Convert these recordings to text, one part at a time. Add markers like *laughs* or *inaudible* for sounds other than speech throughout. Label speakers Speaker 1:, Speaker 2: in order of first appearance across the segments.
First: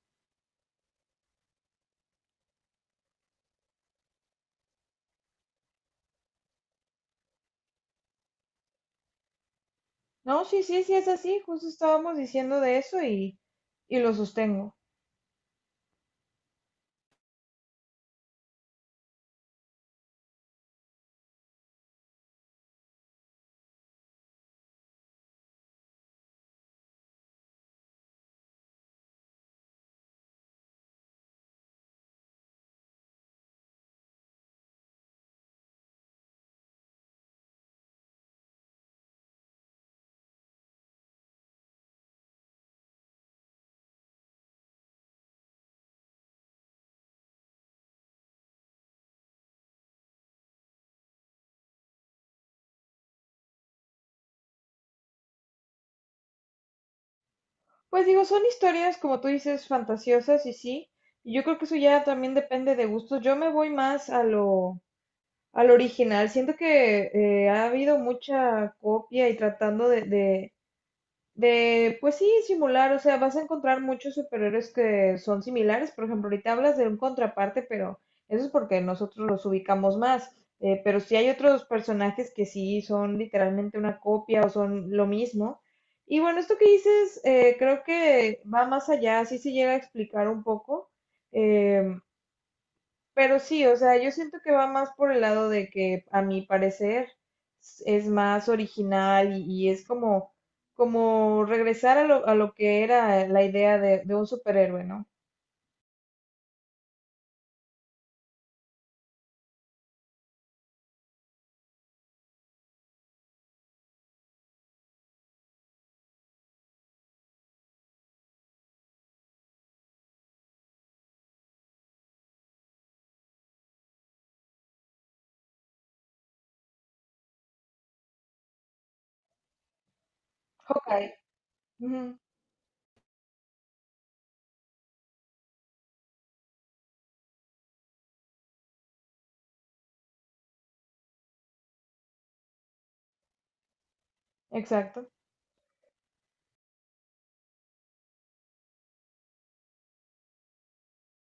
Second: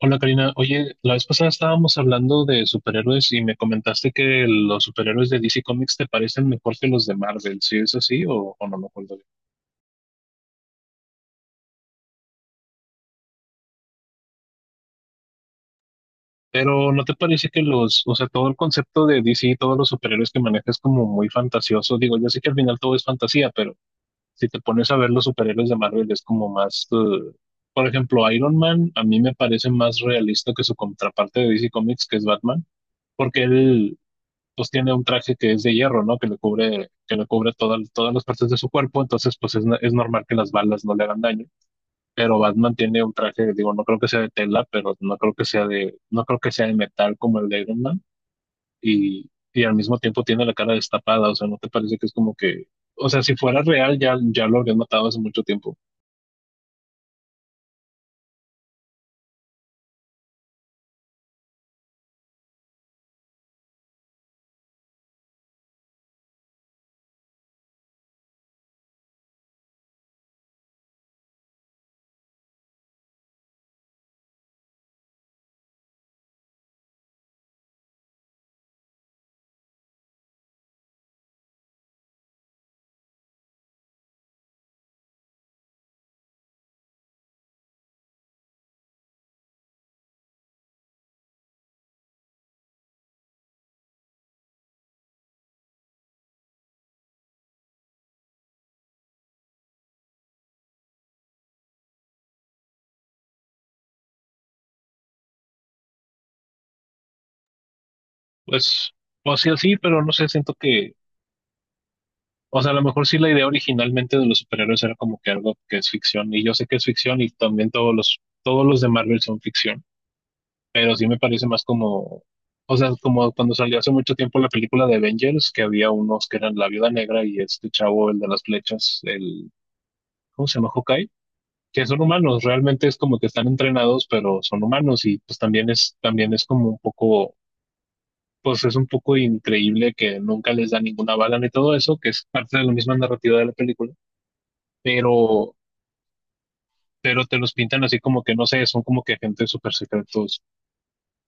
Speaker 1: Hola Karina, oye, la vez pasada estábamos hablando de superhéroes y me comentaste que los superhéroes de DC Comics te parecen mejor que los de Marvel, ¿sí es así o no me acuerdo bien?
Speaker 2: No, sí, sí, sí es así, justo estábamos diciendo de eso, y lo sostengo.
Speaker 1: Pero ¿no te parece que los, o sea, todo el concepto de DC, todos los superhéroes que manejas es como muy fantasioso? Digo, yo sé que al final todo es fantasía, pero si te pones a ver los superhéroes de Marvel es como más, por ejemplo, Iron Man a mí me parece más realista que su contraparte de DC Comics, que es Batman porque él, pues tiene un traje que es de hierro, ¿no? Que le cubre todas todas las partes de su cuerpo, entonces pues es normal que las balas no le hagan daño. Pero Batman tiene un traje, digo, no creo que sea de tela, pero no creo que sea de, no creo que sea de metal como el de Iron Man. Y al mismo tiempo tiene la cara destapada, o sea, ¿no te parece que es como que, o sea, si fuera real ya, ya lo habrían matado hace mucho tiempo?
Speaker 2: Pues digo, son historias, como tú dices, fantasiosas y sí, y yo creo que eso ya también depende de gustos. Yo me voy más al original. Siento que ha habido mucha copia y tratando de, pues sí, simular. O sea, vas a encontrar muchos superhéroes que son similares. Por ejemplo, ahorita hablas de un contraparte, pero eso es porque nosotros los ubicamos más. Pero sí hay otros personajes que sí son literalmente una copia o son lo mismo. Y bueno, esto que dices, creo que va más allá, sí se llega a explicar un poco. Eh, pero sí, o sea, yo siento que va más por el lado de que a mi parecer es más original y es como regresar a lo que era la idea de un superhéroe, ¿no?
Speaker 1: Pues, pues sí o sea, sí, pero no sé, siento que. O sea, a lo mejor sí la idea originalmente de los superhéroes era como que algo que es ficción, y yo sé que es ficción, y también todos los de Marvel son ficción, pero sí me parece más como, o sea, como cuando salió hace mucho tiempo la película de Avengers, que había unos que eran la Viuda Negra y este chavo, el de las flechas, el, ¿cómo se llama?
Speaker 2: Ok.
Speaker 1: Hawkeye, que son
Speaker 2: Ujú,
Speaker 1: humanos, realmente es como que están entrenados, pero son humanos, y pues también es como un poco pues es un poco increíble que nunca les da ninguna bala ni todo eso, que es parte de la misma narrativa de la película
Speaker 2: exacto.
Speaker 1: pero, pero te los pintan así como que no sé, son como que agentes súper secretos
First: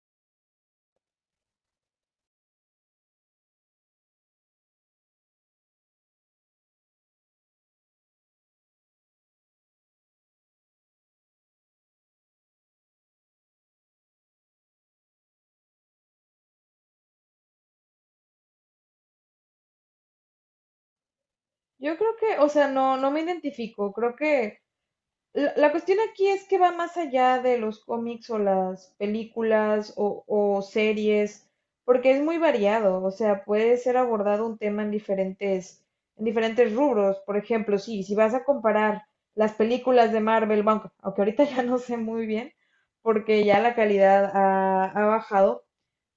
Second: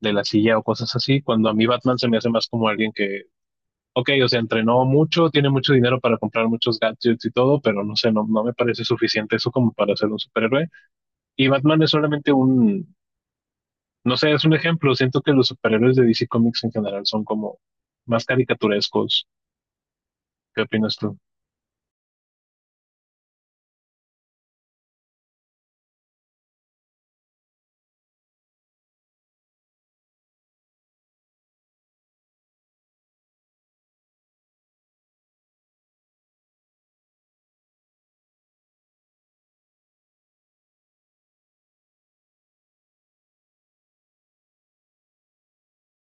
Speaker 1: de la silla o cosas así, cuando a mí Batman se me hace más como alguien que, ok, o sea, entrenó mucho, tiene mucho dinero para comprar muchos gadgets y todo, pero no sé, no, no me parece suficiente eso como para ser un superhéroe. Y Batman es solamente un, no sé, es un ejemplo, siento que los superhéroes de DC Comics en general son como más caricaturescos. ¿Qué opinas tú?
Speaker 2: Yo creo que, o sea, no, no me identifico. La cuestión aquí es que va más allá de los cómics o las películas o series, porque es muy variado, o sea, puede ser abordado un tema en diferentes, rubros. Por ejemplo, sí, si vas a comparar las películas de Marvel, bueno, aunque ahorita *laughs* ya no sé muy bien, porque ya la calidad ha bajado,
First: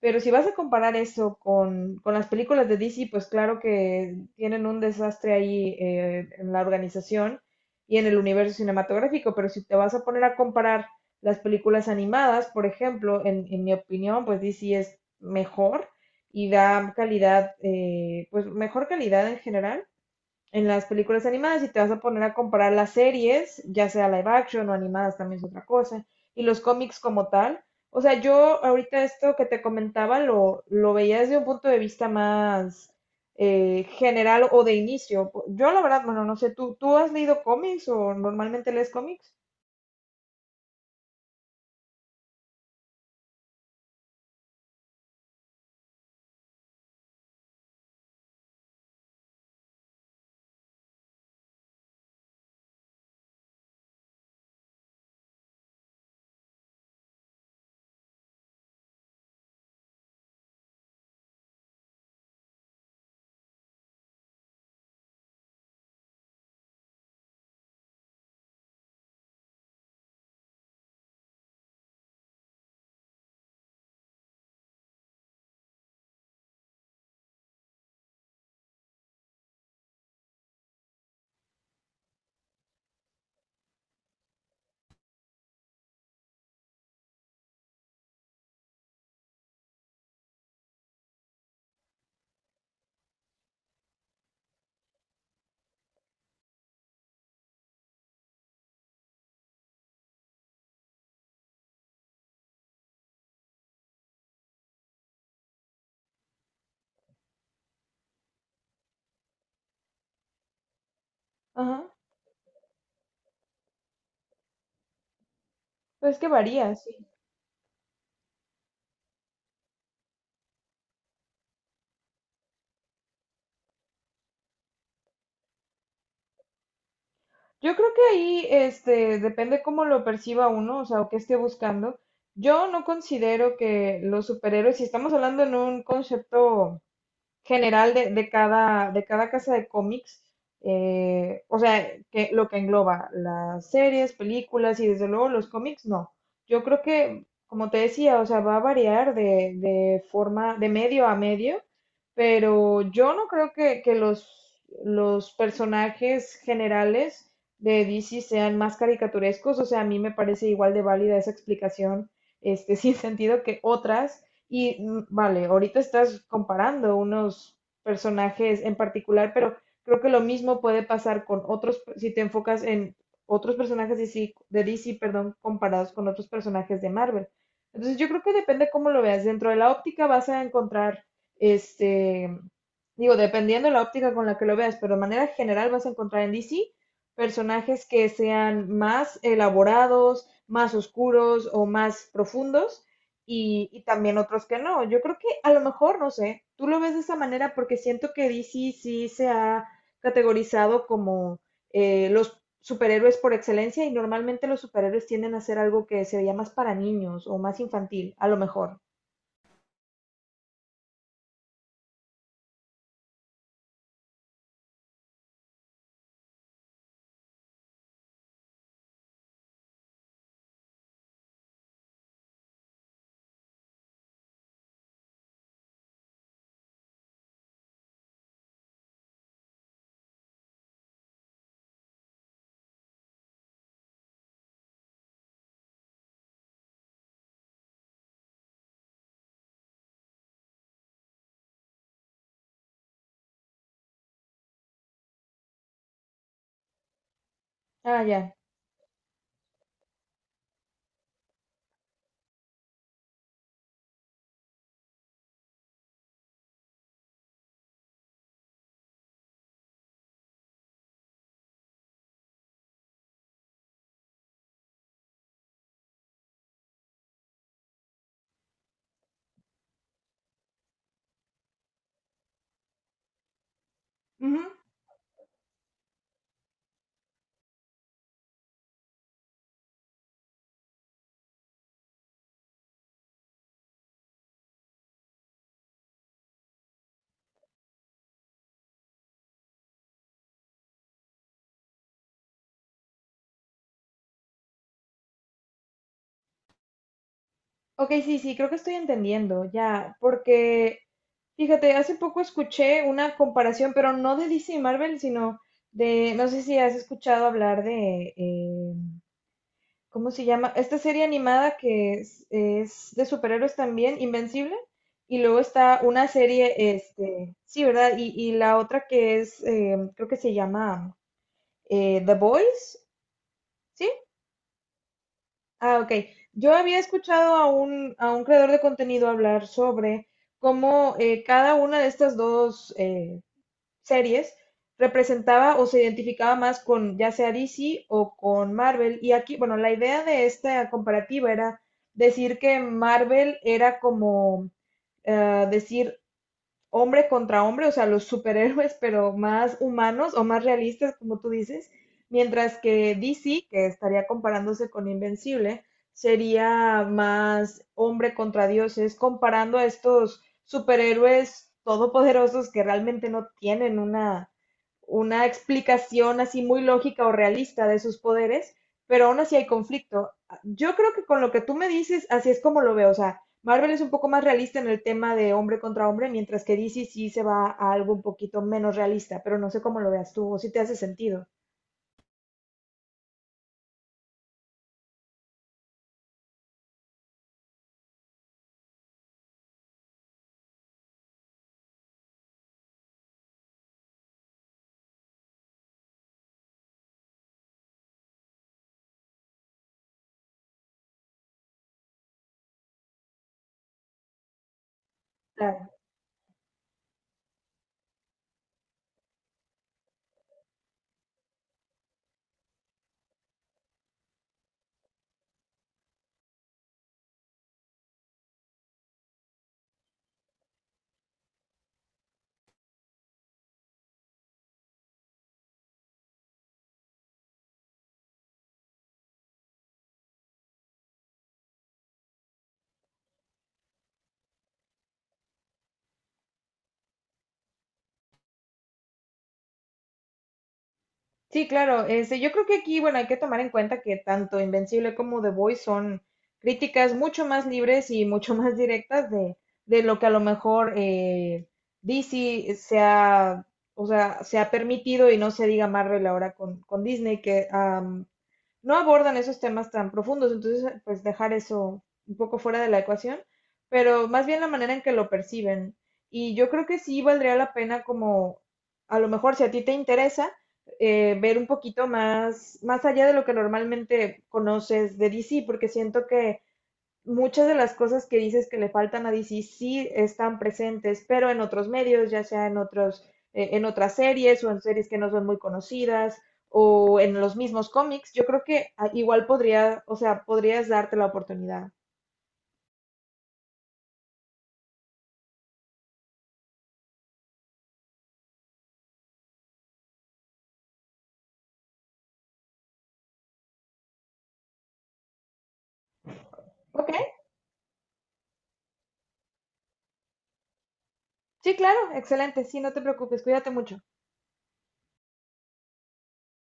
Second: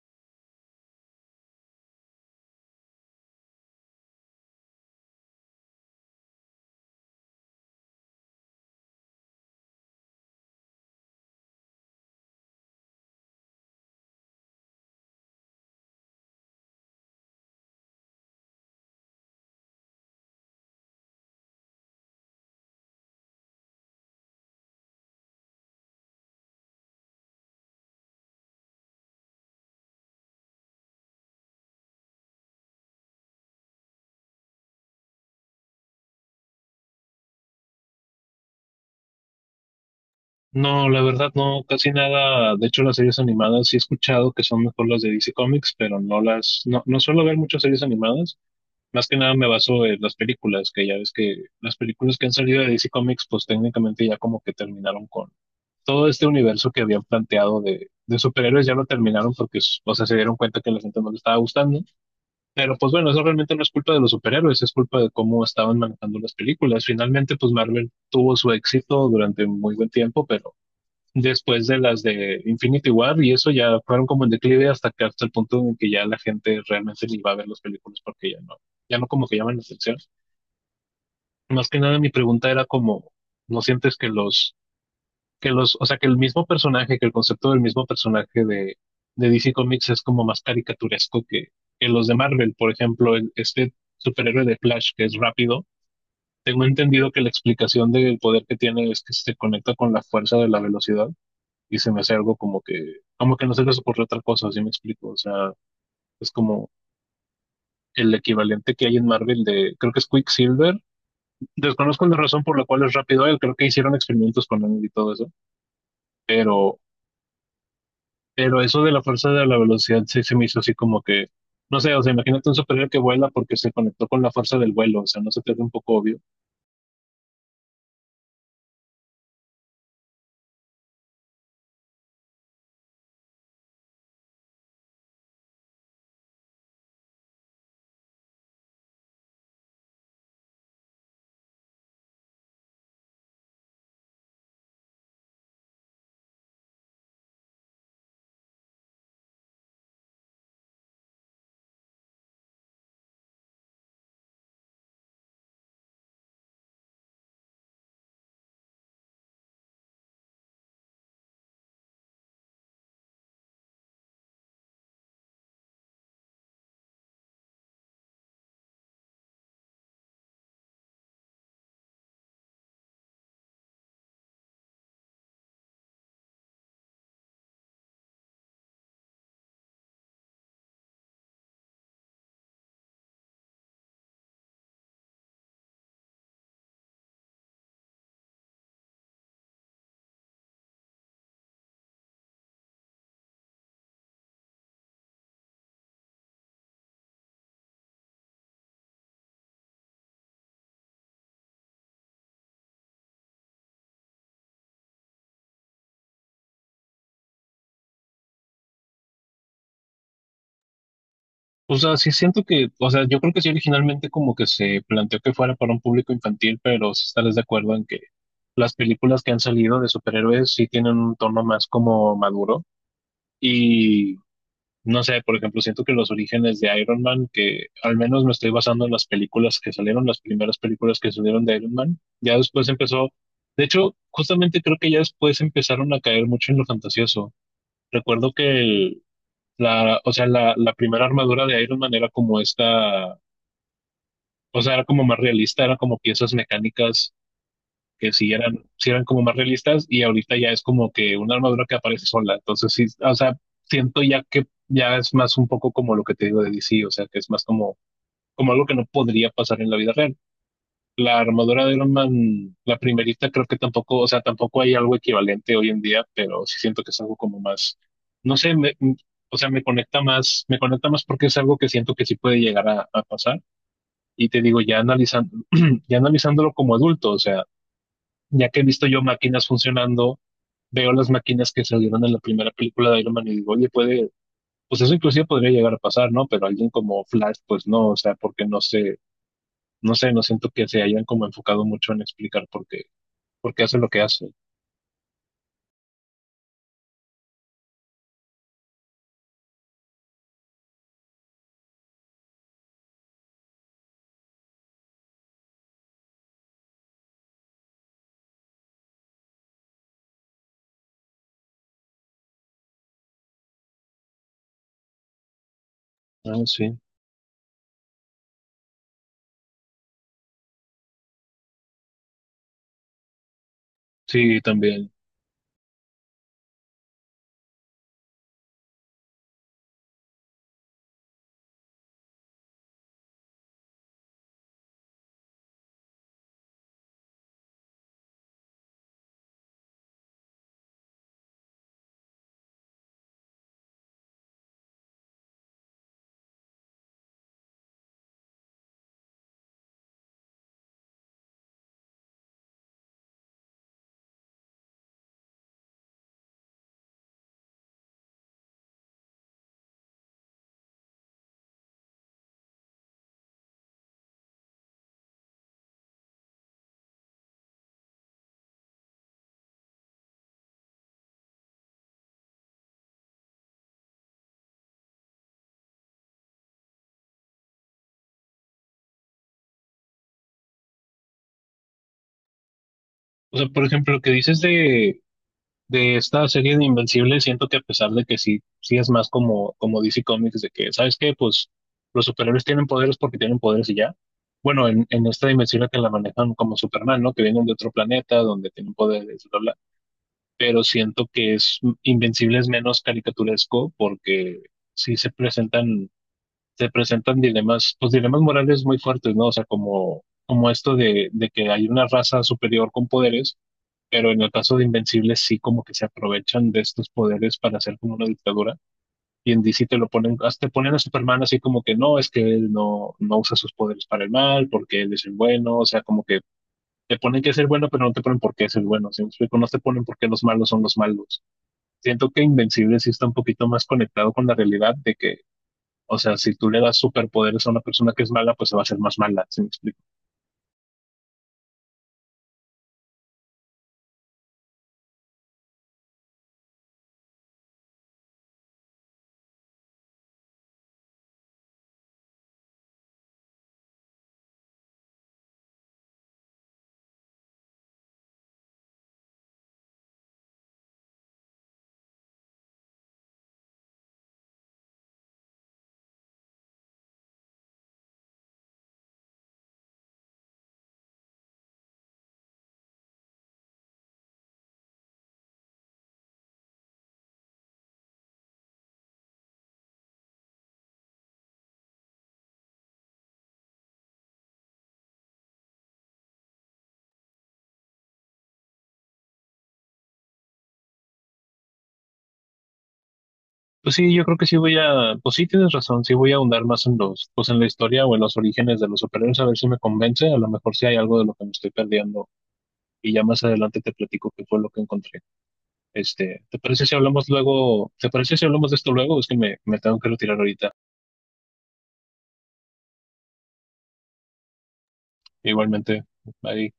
Speaker 2: pero si vas a comparar eso con las películas de DC, pues claro que tienen un desastre ahí, en la organización y en el universo cinematográfico. Pero si te vas a poner a comparar las películas animadas, por ejemplo, en mi opinión, pues DC es mejor y da calidad, pues mejor calidad en general en las películas animadas, y te vas a poner a comparar las series, ya sea live action o animadas también es otra cosa, y los cómics como tal. O sea, yo ahorita esto que te comentaba lo veía desde un punto de vista más general o de inicio. Yo la verdad, bueno, no sé, ¿tú has leído cómics o normalmente lees cómics?
Speaker 1: No, la verdad no, casi nada. De hecho, las series animadas sí he escuchado que son mejor las de DC Comics, pero no las, no, no suelo ver muchas series animadas. Más que nada me baso en las películas, que ya ves que las películas que han salido de DC Comics, pues técnicamente ya como que terminaron con todo este universo que habían planteado de superhéroes, ya lo terminaron porque, o sea, se dieron cuenta que a la gente no le estaba gustando. Pero pues bueno, eso realmente no es culpa de los superhéroes, es culpa de cómo estaban manejando las películas. Finalmente, pues Marvel tuvo su éxito durante muy buen tiempo, pero después de las de Infinity War y eso ya fueron como en declive hasta que hasta el punto en que ya la gente realmente le iba a ver las películas porque ya no, ya no como que llaman la atención. Más que nada mi pregunta era como, ¿no sientes que que los, o sea, que el mismo personaje, que el concepto del mismo personaje de DC Comics es como más caricaturesco que los de Marvel? Por ejemplo, este superhéroe de Flash que es rápido, tengo entendido que la explicación del poder que tiene es que se conecta con la fuerza de la velocidad y se me hace algo como que no se les ocurrió otra cosa, si me explico. O sea, es como el equivalente que hay en Marvel de, creo que es Quicksilver.
Speaker 2: Ajá,
Speaker 1: Desconozco la razón por la cual es rápido él, creo que hicieron experimentos con él y todo eso,
Speaker 2: pues que varía,
Speaker 1: pero,
Speaker 2: sí.
Speaker 1: pero eso de la fuerza de la velocidad sí se me hizo así como que, no sé, o sea, imagínate un superhéroe que vuela porque se conectó con la fuerza del vuelo, o sea, no se te hace un poco obvio.
Speaker 2: Yo creo que ahí, depende cómo lo perciba uno, o sea, o qué esté buscando. Yo no considero que los superhéroes, si estamos hablando en un concepto general de cada casa de cómics, o sea, que lo que engloba las series, películas y desde luego los cómics, no. Yo creo que, como te decía, o sea, va a variar de forma, de medio a medio, pero yo no creo que los personajes generales de DC sean más caricaturescos, o sea, a mí me parece igual de válida esa explicación, *laughs* sin sentido que otras y vale, ahorita estás comparando unos personajes en particular, pero creo que lo mismo puede pasar con otros, si te enfocas en otros personajes de DC, perdón, comparados con otros personajes de Marvel. Entonces yo creo que depende cómo lo veas. Dentro de la óptica vas a encontrar, este, digo, dependiendo de la óptica con la que lo veas, pero de manera general vas a encontrar en DC personajes que sean más elaborados, más oscuros o más profundos, y también otros que no. Yo creo que a lo mejor, no sé, tú lo ves de esa manera porque siento que DC sí se ha categorizado como los superhéroes por excelencia, y normalmente los superhéroes tienden a ser algo que se veía más para niños o más infantil, a lo mejor.
Speaker 1: O sea, sí siento que, o sea, yo creo que sí originalmente como que se planteó que fuera para un público infantil, pero sí estarás de acuerdo en que las películas que han salido de superhéroes sí tienen un tono más como maduro y no sé, por ejemplo, siento que los orígenes de Iron Man, que al menos me estoy basando en las películas que salieron, las primeras películas que salieron de Iron Man, ya después empezó, de hecho, justamente creo que ya después empezaron a caer mucho en lo fantasioso. Recuerdo que el, la, o sea, la primera armadura de Iron Man era como esta, o sea, era como más realista, era como piezas mecánicas
Speaker 2: Ah,
Speaker 1: que sí
Speaker 2: ya.
Speaker 1: eran, sí eran como más realistas y ahorita ya es como que una armadura que aparece sola. Entonces sí, o sea, siento ya que ya es más un poco como lo que te digo de DC, o sea, que es más como, como algo que no podría pasar en la vida real la armadura de Iron Man, la primerita, creo que tampoco, o sea, tampoco hay algo equivalente hoy en día, pero sí siento que es algo como más, no sé, o sea, me conecta más porque es algo que siento que sí puede llegar a pasar. Y te
Speaker 2: Ujú.
Speaker 1: digo, ya analizando, *clears throat* ya analizándolo como adulto, o sea, ya que he visto yo máquinas funcionando, veo las máquinas que salieron en la primera película de Iron Man y digo, oye, puede, pues eso inclusive podría llegar a pasar, ¿no? Pero alguien como Flash, pues no, o sea, porque no sé, no sé, no siento que se hayan como enfocado mucho en explicar por qué porque hace lo que hace.
Speaker 2: Ok, sí, sí, creo que estoy entendiendo, ya, porque fíjate, hace poco escuché una comparación, pero no de DC y Marvel, sino de, no sé si has escuchado hablar de, ¿cómo se llama? Esta serie animada que es de superhéroes también, Invencible. Y luego está una
Speaker 1: Ah, sí,
Speaker 2: serie, sí, ¿verdad? Y la otra creo que se llama The Voice, ¿sí?
Speaker 1: sí, también.
Speaker 2: Ah, ok. Yo había escuchado a un creador de contenido hablar sobre cómo cada una de estas dos series representaba o se identificaba más con ya sea DC o con Marvel. Y aquí, bueno, la idea de esta comparativa era decir que Marvel era como decir hombre contra hombre, o sea, los superhéroes, pero más humanos o más realistas, como tú dices, mientras que DC, que estaría comparándose con Invencible, sería más hombre contra dioses, comparando a estos superhéroes todopoderosos que realmente no tienen una explicación así muy lógica o realista de sus poderes, pero aún así hay conflicto. Yo creo que con lo que tú me dices, así es como lo veo. O sea, Marvel es un poco más realista en el tema de hombre contra hombre, mientras que DC sí se va a algo un poquito menos realista, pero no sé cómo lo veas tú o si te hace sentido.
Speaker 1: O sea, por ejemplo, lo que dices de esta serie de Invencible, siento que a pesar de que sí, sí es más como, como DC Comics, de que, ¿sabes qué? Pues los superhéroes tienen poderes porque tienen poderes y ya. Bueno, en esta dimensión que la manejan como Superman, ¿no? Que vienen de otro planeta donde tienen poderes, bla, bla. Pero siento que es Invencible es menos caricaturesco porque sí se presentan dilemas, pues dilemas morales muy fuertes, ¿no? O sea, como, como esto de que hay una raza superior con poderes, pero en el caso de Invencibles sí como que se aprovechan de estos poderes para hacer como una dictadura. Y en DC te lo ponen, hasta te ponen a Superman así como que no, es que él no, no usa sus poderes para el mal, porque él es el bueno, o sea, como que te ponen que es el bueno, pero no te ponen por qué es el bueno, ¿sí me explico? No te ponen por qué los malos son los malos. Siento que Invencibles sí está un poquito más conectado con la realidad de que o sea, si tú le das superpoderes a una persona que es mala, pues se va a hacer más mala, ¿sí me explico?
Speaker 2: Sí, claro. Yo creo que aquí, bueno, hay que tomar en cuenta que tanto Invencible como The Voice son críticas mucho más libres y mucho *laughs* más directas de lo que a lo mejor DC se ha, o sea, se ha permitido, y no se diga Marvel ahora con Disney, que no abordan esos temas tan profundos. Entonces pues dejar eso un poco fuera de la ecuación, pero más bien la manera en que lo perciben. Y yo creo que sí valdría la pena como, a lo mejor si a ti te interesa, ver un poquito más allá de lo que normalmente conoces de DC, porque siento que muchas de las cosas que dices que le faltan a DC sí están presentes, pero en otros medios, ya sea en otras series o en series que no son muy conocidas o en los mismos cómics, yo creo que igual podría, o sea, podrías darte la oportunidad.
Speaker 1: Pues sí, yo creo que sí voy a, pues sí tienes razón, sí voy a ahondar más en los, pues en la historia o en los orígenes de los superhéroes, a ver si me convence, a lo mejor si hay algo de lo que me estoy perdiendo y ya más adelante te platico qué fue lo que encontré. Este, ¿te parece si
Speaker 2: Ok,
Speaker 1: hablamos luego, te parece si hablamos de esto luego? Es que me tengo que retirar ahorita.
Speaker 2: sí, claro, excelente, sí, no te preocupes, cuídate mucho.
Speaker 1: Igualmente, ahí